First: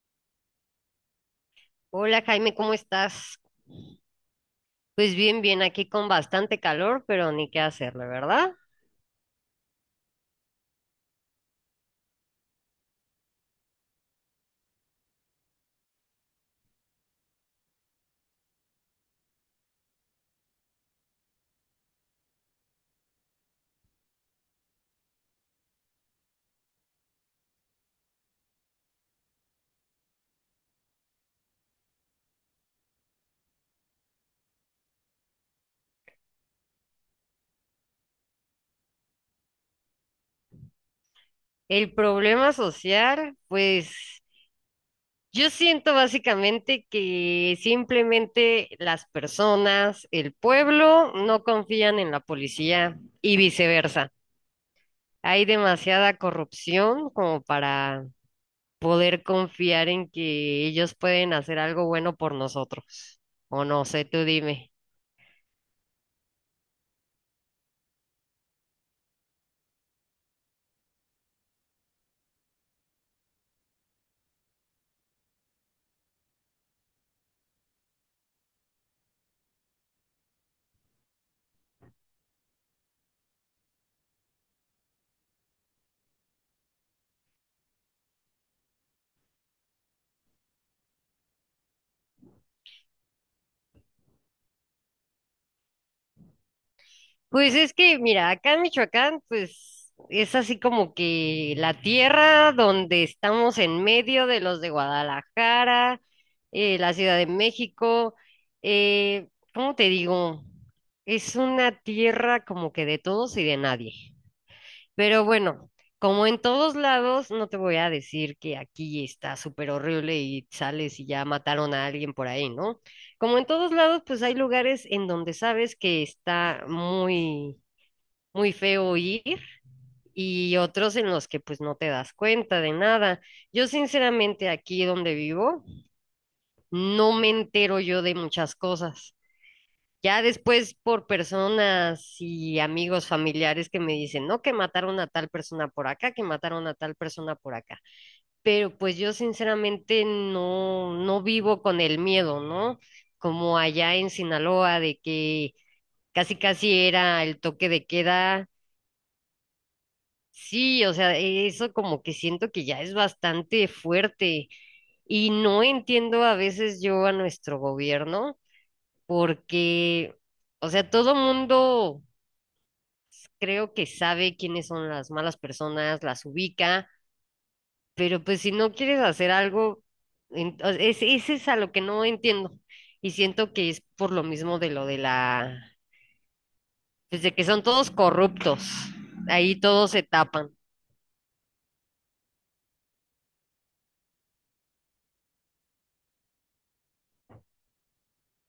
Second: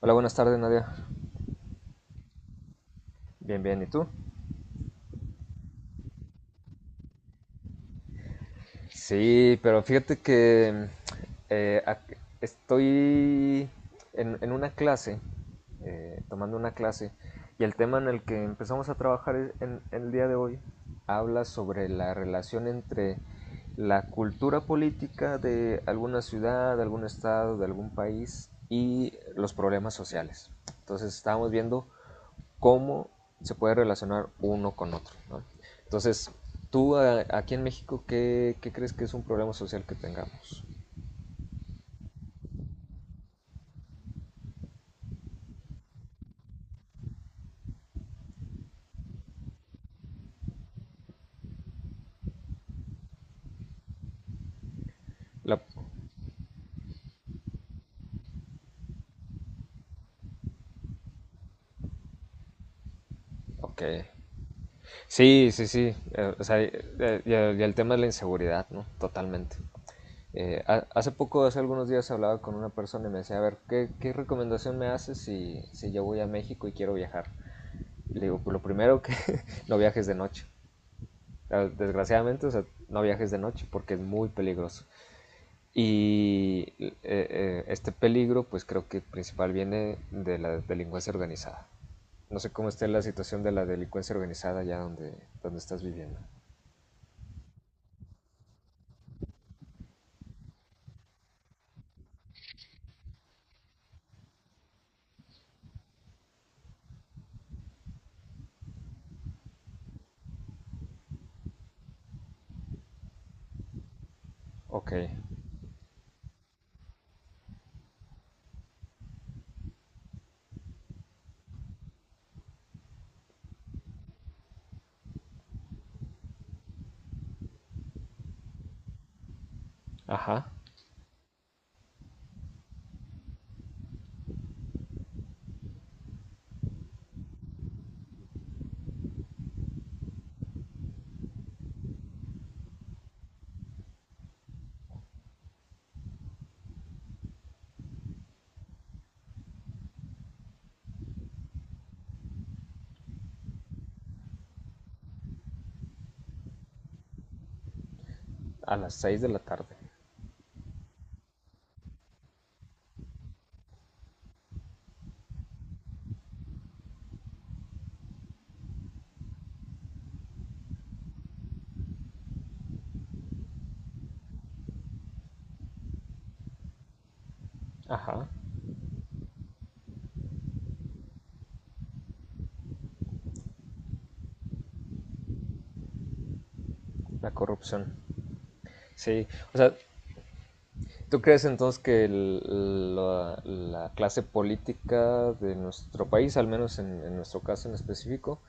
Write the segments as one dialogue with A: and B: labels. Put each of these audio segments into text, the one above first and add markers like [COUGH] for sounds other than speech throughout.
A: Hola, buenas tardes, Nadia.
B: Hola Jaime, ¿cómo estás?
A: Bien, bien, ¿y tú?
B: Pues bien, bien, aquí con bastante calor, pero ni qué hacerle, ¿verdad?
A: Sí, pero fíjate que eh, ac- estoy en una clase, tomando una clase, y el tema en el que empezamos a trabajar en el día de hoy habla sobre la relación entre la cultura política de alguna ciudad, de algún estado, de algún país y los problemas sociales. Entonces estábamos viendo cómo se puede relacionar uno con otro, ¿no? Entonces, aquí en México, ¿qué crees que es un problema social que tengamos?
B: El problema social, pues yo siento básicamente que simplemente las personas, el pueblo, no confían en la policía y viceversa. Hay
A: La...
B: demasiada corrupción como para poder confiar en que ellos pueden hacer algo bueno por nosotros. O
A: Ok.
B: no sé, tú dime.
A: Sí, sí, sí. O sea, y el tema de la inseguridad, ¿no? Totalmente. Hace poco, hace algunos días, hablaba con una persona y me decía, a ver, ¿qué recomendación me haces si yo voy a México y quiero viajar? Le digo, pues lo primero que [LAUGHS] no viajes de noche. Desgraciadamente, o sea, no viajes de noche porque es muy peligroso. Y este peligro, pues creo que principal viene de la delincuencia organizada. No sé cómo esté la situación de la delincuencia organizada allá donde estás viviendo.
B: Pues es que, mira, acá en Michoacán, pues es así como que la tierra donde estamos en medio de los de Guadalajara, la Ciudad de México. eh, ¿Cómo te digo? Es una tierra como que de todos y de nadie.
A: Ok,
B: Pero bueno, como en todos lados, no te voy a decir que aquí está súper horrible y sales y ya mataron a alguien por ahí, ¿no? Como en todos lados, pues hay lugares en donde sabes que está muy feo ir,
A: ajá.
B: y otros en los que pues no te das cuenta de nada. Yo sinceramente aquí donde vivo no me entero yo de muchas cosas. Ya después por personas y amigos familiares que me dicen, no, que mataron a tal persona por acá, que mataron a tal persona por acá. Pero pues yo sinceramente no, no vivo con el miedo, ¿no? Como allá en Sinaloa de que casi casi era el toque de queda.
A: A las 6 de la tarde.
B: Sí, o sea, eso como que siento que ya es bastante fuerte y no entiendo a veces yo a nuestro gobierno porque, o sea, todo mundo creo que sabe quiénes son las malas personas, las ubica, pero
A: Ajá.
B: pues si no quieres hacer algo, ese es a lo que no entiendo, y siento que es por lo mismo de lo de la, pues
A: La
B: de que son
A: corrupción.
B: todos corruptos,
A: Sí, o
B: ahí
A: sea,
B: todos se tapan.
A: ¿tú crees entonces que la clase política de nuestro país, al menos en nuestro caso en específico,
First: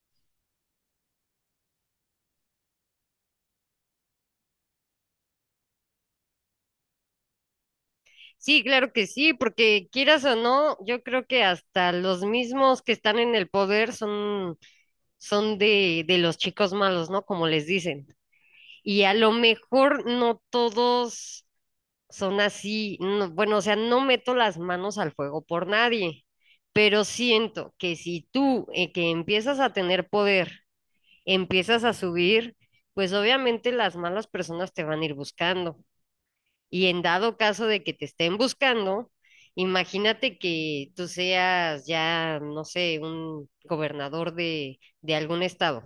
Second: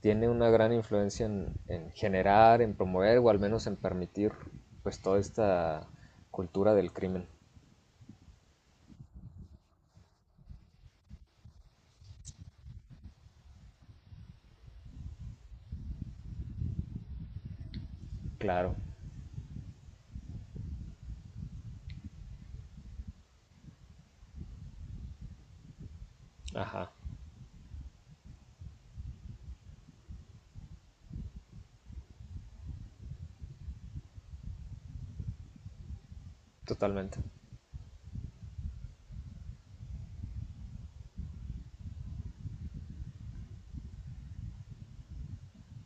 A: tiene una gran influencia en generar, en promover o al menos en permitir pues toda esta cultura del crimen?
B: Sí, claro que sí, porque quieras o no, yo creo que hasta los mismos que están en el poder son, son de los chicos malos, ¿no? Como les dicen.
A: Claro,
B: Y a lo mejor no todos son así, no, bueno, o sea, no meto las manos al fuego por nadie,
A: ajá,
B: pero siento que si tú que empiezas a tener poder, empiezas a subir, pues obviamente las malas personas te van a ir buscando. Y en
A: totalmente,
B: dado caso de que te estén buscando, imagínate que tú seas ya, no sé, un gobernador de algún estado.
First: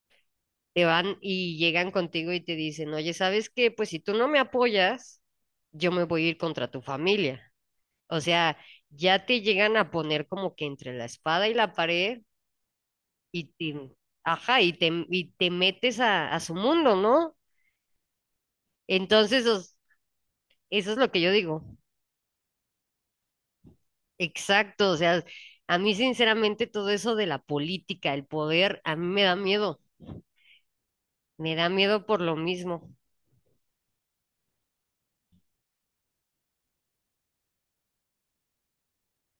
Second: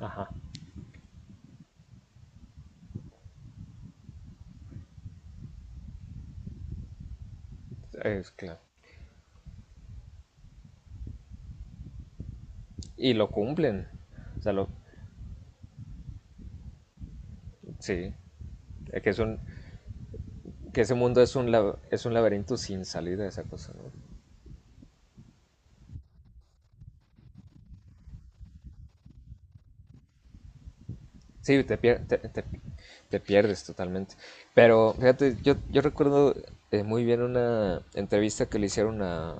A: ajá,
B: Te van y llegan contigo y te dicen, oye, ¿sabes qué? Pues si tú no me apoyas, yo me voy a ir contra tu familia. O
A: es
B: sea,
A: claro.
B: ya te llegan a poner como que entre la espada y la pared
A: Y lo
B: y
A: cumplen,
B: te,
A: o sea,
B: ajá,
A: lo,
B: y te metes a su mundo, ¿no?
A: sí, es que es un,
B: Entonces,
A: que
B: eso
A: ese
B: es lo
A: mundo
B: que yo
A: es un,
B: digo.
A: es un laberinto sin salida esa cosa, ¿no?
B: Exacto, o sea, a mí sinceramente todo eso de la política, el poder, a mí me
A: Sí,
B: da miedo por lo mismo.
A: te pierdes totalmente. Pero fíjate, yo recuerdo muy bien una entrevista que le hicieron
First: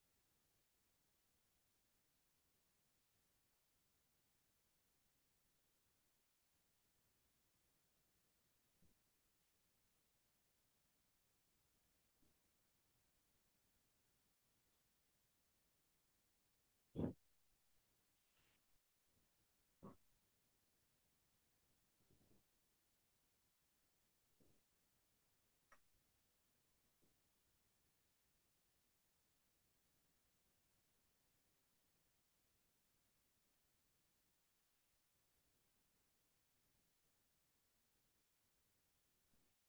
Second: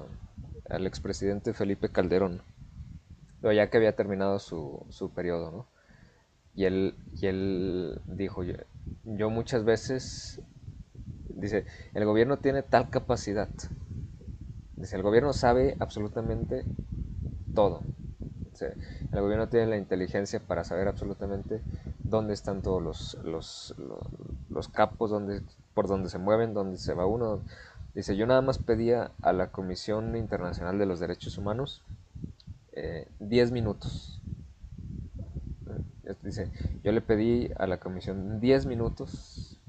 A: al expresidente Felipe Calderón, pero ya que había terminado su periodo, ¿no? Y él dijo, yo muchas veces, dice, el gobierno tiene tal capacidad, dice, el gobierno sabe absolutamente todo. O sea, el gobierno tiene la inteligencia para saber absolutamente dónde están todos los capos, dónde, por dónde se mueven, dónde se va uno. Dice, yo nada más pedía a la Comisión Internacional de los Derechos Humanos 10 10 minutos. Dice, yo le pedí a la Comisión 10 minutos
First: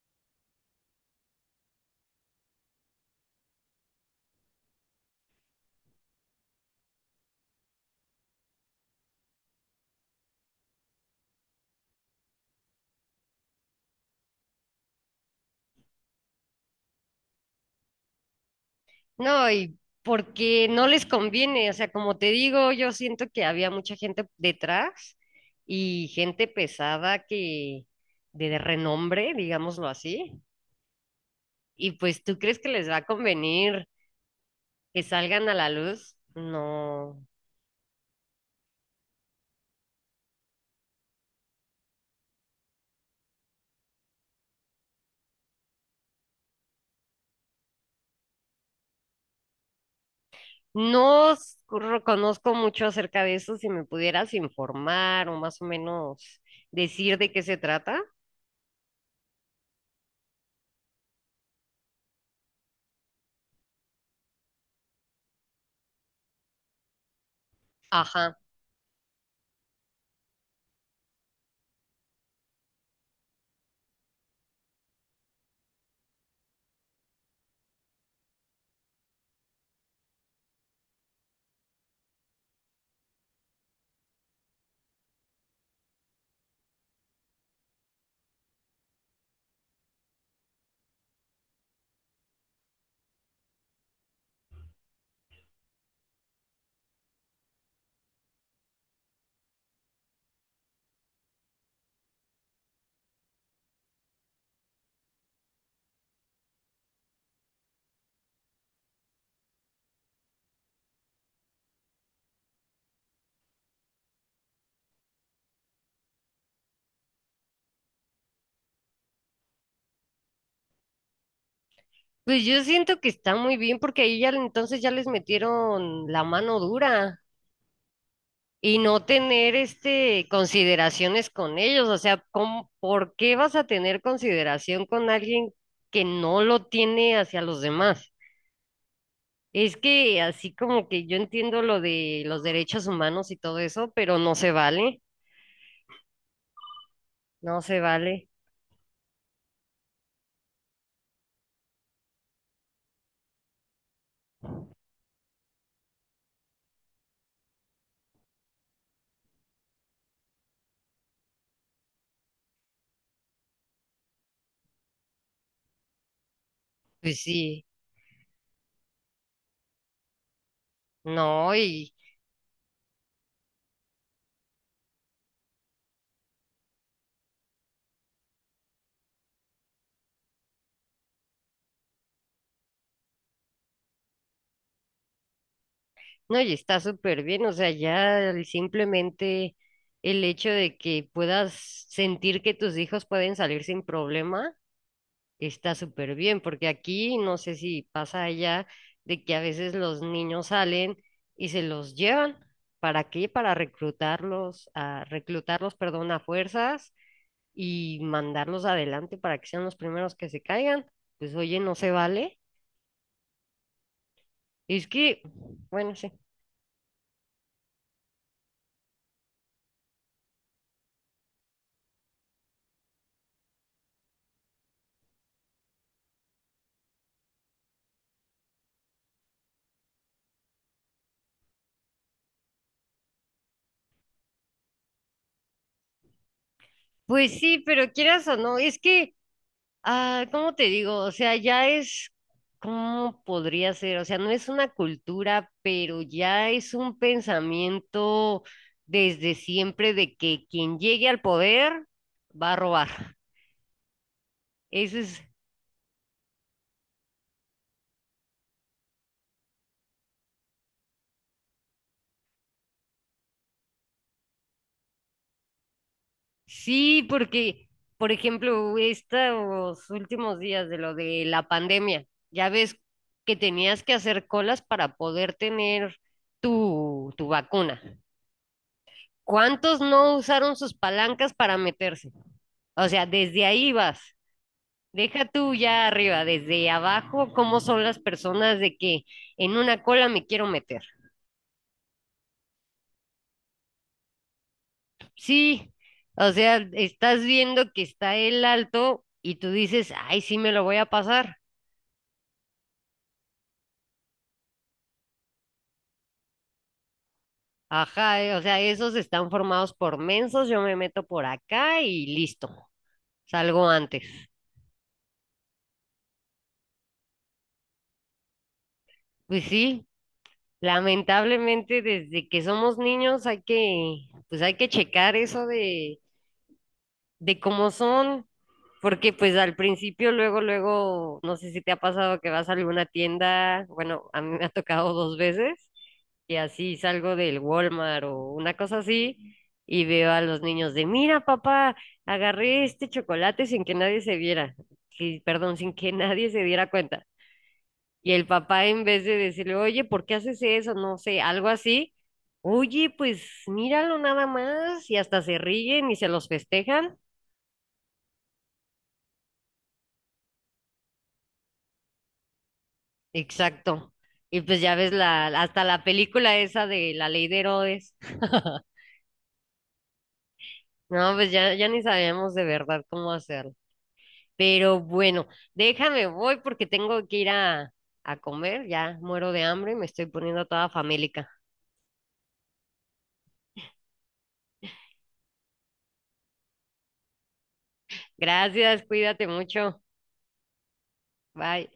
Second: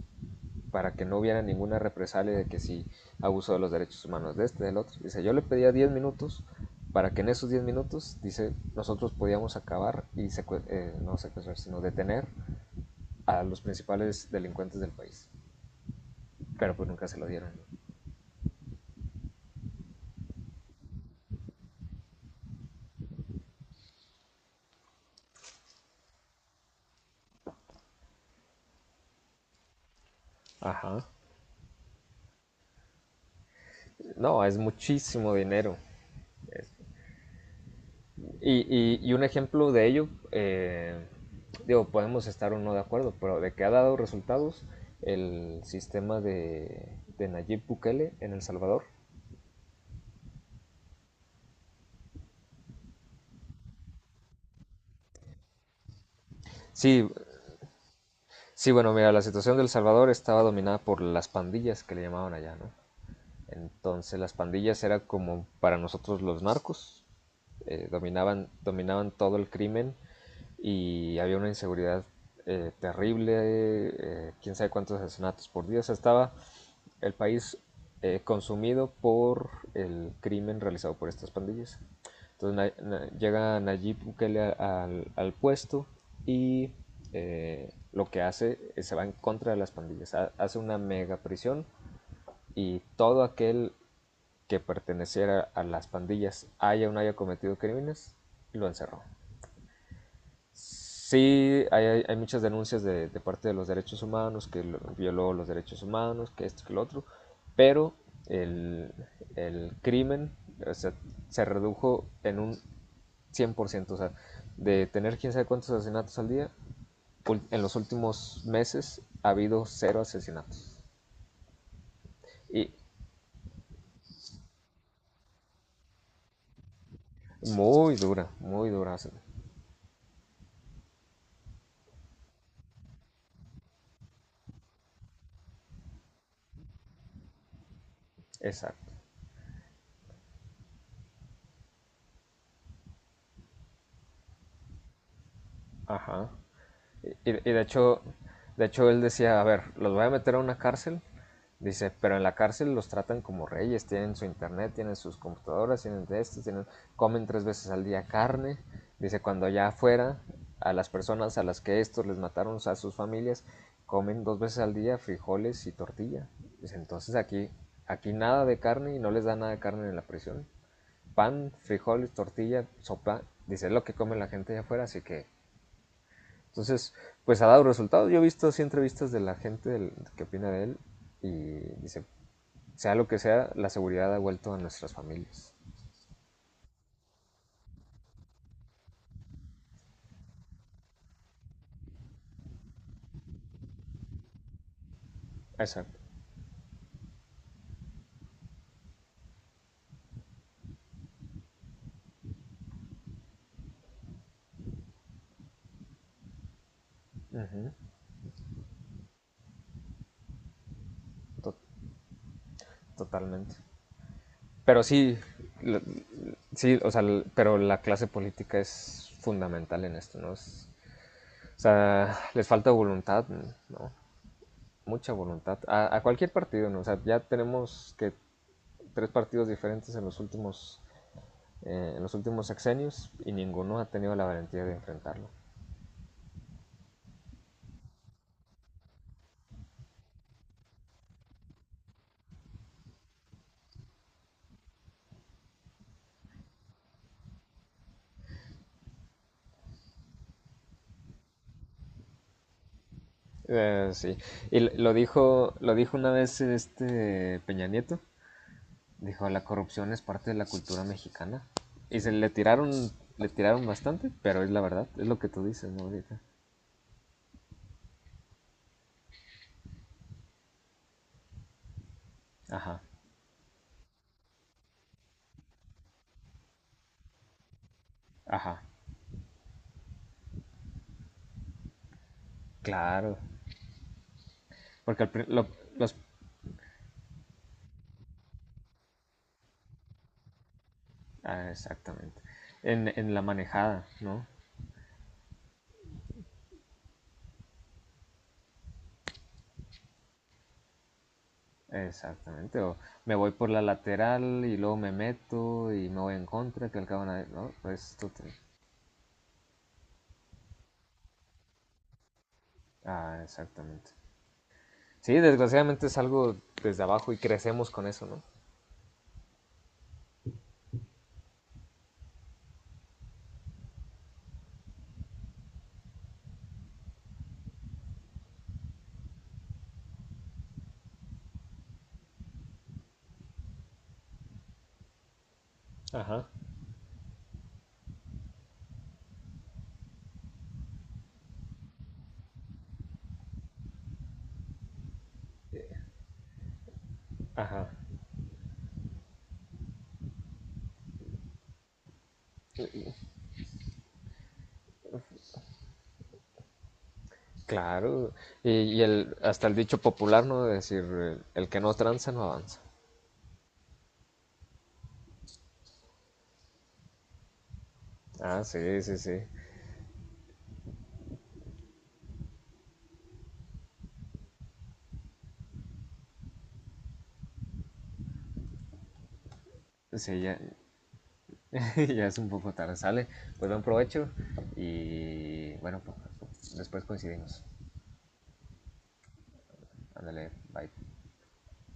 A: para que no hubiera ninguna represalia de que si abuso de los derechos humanos de este, del otro. Dice, yo le pedía 10 minutos para que en esos 10 minutos, dice, nosotros podíamos acabar y no secuestrar, sino detener a los principales delincuentes del país. Pero pues nunca se lo dieron.
B: No, y porque no les conviene, o sea, como te digo, yo siento que había mucha gente detrás y gente pesada que de renombre, digámoslo así,
A: Ajá.
B: y pues ¿tú crees que les va a convenir
A: No, es
B: que
A: muchísimo
B: salgan a la
A: dinero.
B: luz? No.
A: Y un ejemplo de ello, digo, podemos estar o no de acuerdo, pero de que ha dado resultados el sistema de Nayib Bukele en El Salvador.
B: No s- conozco mucho acerca de eso. Si me pudieras informar o más o menos
A: Sí,
B: decir de qué se trata.
A: sí, bueno, mira, la situación de El Salvador estaba dominada por las pandillas que le llamaban allá, ¿no? Entonces las pandillas eran como para nosotros los narcos,
B: Ajá.
A: dominaban todo el crimen y había una inseguridad terrible, quién sabe cuántos asesinatos por día, o sea, estaba el país consumido por el crimen realizado por estas pandillas. Entonces llega Nayib Bukele al puesto y lo que hace es se va en contra de las pandillas, hace una mega prisión y todo aquel que perteneciera a las pandillas haya o no haya cometido crímenes, lo encerró. Sí, hay muchas denuncias parte de los derechos humanos, que violó los derechos humanos, que esto, que lo otro, pero el, el crimen o se redujo en un 100%, o sea, de tener quién sabe cuántos asesinatos al día, en los últimos meses ha habido 0 asesinatos.
B: Pues yo
A: Y
B: siento que está muy bien porque ahí ya entonces ya les metieron la mano dura
A: muy dura, muy
B: y
A: dura.
B: no tener este consideraciones con ellos. O sea, ¿cómo, por qué vas a tener consideración con alguien que no lo tiene hacia los demás?
A: Exacto.
B: Es que así como que yo entiendo lo de los derechos humanos y todo eso, pero no se vale,
A: Ajá. Y, y de
B: no se
A: hecho,
B: vale.
A: de hecho él decía, a ver, los voy a meter a una cárcel. Dice, pero en la cárcel los tratan como reyes, tienen su internet, tienen sus computadoras, tienen de esto, tienen, comen tres veces al día carne. Dice, cuando allá afuera, a las personas a las que estos les mataron a sus familias, comen dos veces al día frijoles y tortilla. Dice, entonces
B: Pues
A: aquí,
B: sí,
A: aquí nada de carne y no les da nada de carne en la prisión. Pan,
B: no, y
A: frijoles, tortilla, sopa, dice, es lo que come la gente allá afuera, así que entonces, pues ha dado resultados. Yo he visto sí entrevistas de la gente que opina de él y dice, sea lo que sea, la seguridad ha vuelto a nuestras familias.
B: no, y está súper bien, o sea, ya el, simplemente el hecho de que puedas sentir que tus hijos pueden salir sin problema, está
A: Exacto.
B: súper bien, porque aquí no sé si pasa allá de que a veces los niños salen y se los llevan. ¿Para qué? Para reclutarlos, a reclutarlos, perdón, a fuerzas,
A: Ujú,
B: y mandarlos adelante para que sean los primeros que se caigan. Pues
A: to-
B: oye, no se vale.
A: totalmente. Pero
B: Es
A: sí,
B: que,
A: la-
B: bueno, sí.
A: sí, o sea, pero la clase política es fundamental en esto, ¿no? O sea, les falta voluntad, ¿no? Mucha voluntad. A cualquier partido, ¿no? O sea, ya tenemos que tres partidos diferentes en los últimos sexenios y ninguno ha tenido la valentía de enfrentarlo.
B: Pues sí, pero quieras o no, es que, ¿cómo te digo? O sea, ya es, ¿cómo podría ser? O sea, no es una cultura, pero ya es un pensamiento desde siempre de que quien llegue al poder va a robar.
A: Sí, y
B: Eso es,
A: lo dijo una vez este Peña Nieto, dijo la corrupción es parte de la cultura mexicana y le tiraron bastante, pero es la verdad, es lo que tú dices, ¿no? Ahorita.
B: sí, porque, por ejemplo, estos últimos días de lo de la pandemia, ya ves
A: Ajá,
B: que tenías que hacer colas para poder tener tu, tu vacuna.
A: ajá,
B: ¿Cuántos no usaron sus palancas para meterse? O sea,
A: claro,
B: desde ahí vas.
A: porque
B: Deja tú ya
A: los,
B: arriba, desde abajo, cómo son las personas de que en una cola me quiero meter.
A: ah, exactamente, en la manejada, ¿no?
B: Sí, o sea, estás viendo que está el alto y tú dices, ay, sí me lo voy a pasar.
A: Exactamente, o me voy por la lateral y luego me meto y me voy en contra, que al cabo nadie. No, pues tú
B: Ajá,
A: te.
B: o sea, esos están formados por mensos, yo me meto por acá y listo,
A: Ah,
B: salgo
A: exactamente.
B: antes.
A: Sí, desgraciadamente es algo desde abajo y crecemos con eso, ¿no?
B: Pues sí, lamentablemente, desde que somos niños hay que, pues hay que checar eso de cómo son, porque pues al principio, luego, luego, no sé si te ha pasado que vas a alguna tienda, bueno, a mí me ha tocado dos veces,
A: Ajá,
B: y así salgo del Walmart o una cosa así, y veo a los niños de, mira, papá, agarré este chocolate sin que nadie se viera, sí, perdón, sin que nadie se diera cuenta.
A: ajá.
B: Y el papá, en vez de decirle, oye, ¿por qué haces eso? No sé, algo así. Oye, pues míralo nada más. Y hasta se ríen y se los festejan.
A: Claro, hasta el dicho popular, ¿no? De decir, el que no tranza no avanza.
B: Exacto. Y pues ya ves la, hasta la película esa de La Ley de Herodes.
A: Ah, sí,
B: [LAUGHS]
A: sí, sí.
B: No, pues ya, ya ni sabíamos de verdad cómo hacerlo. Pero bueno, déjame, voy porque tengo que ir a comer. Ya muero de hambre y me estoy
A: Sí, ya,
B: poniendo toda famélica.
A: [LAUGHS] ya es un poco tarde, sale. Pues buen provecho y bueno, pues, después coincidimos.
B: Gracias, cuídate mucho.
A: Ándale, bye.
B: Bye.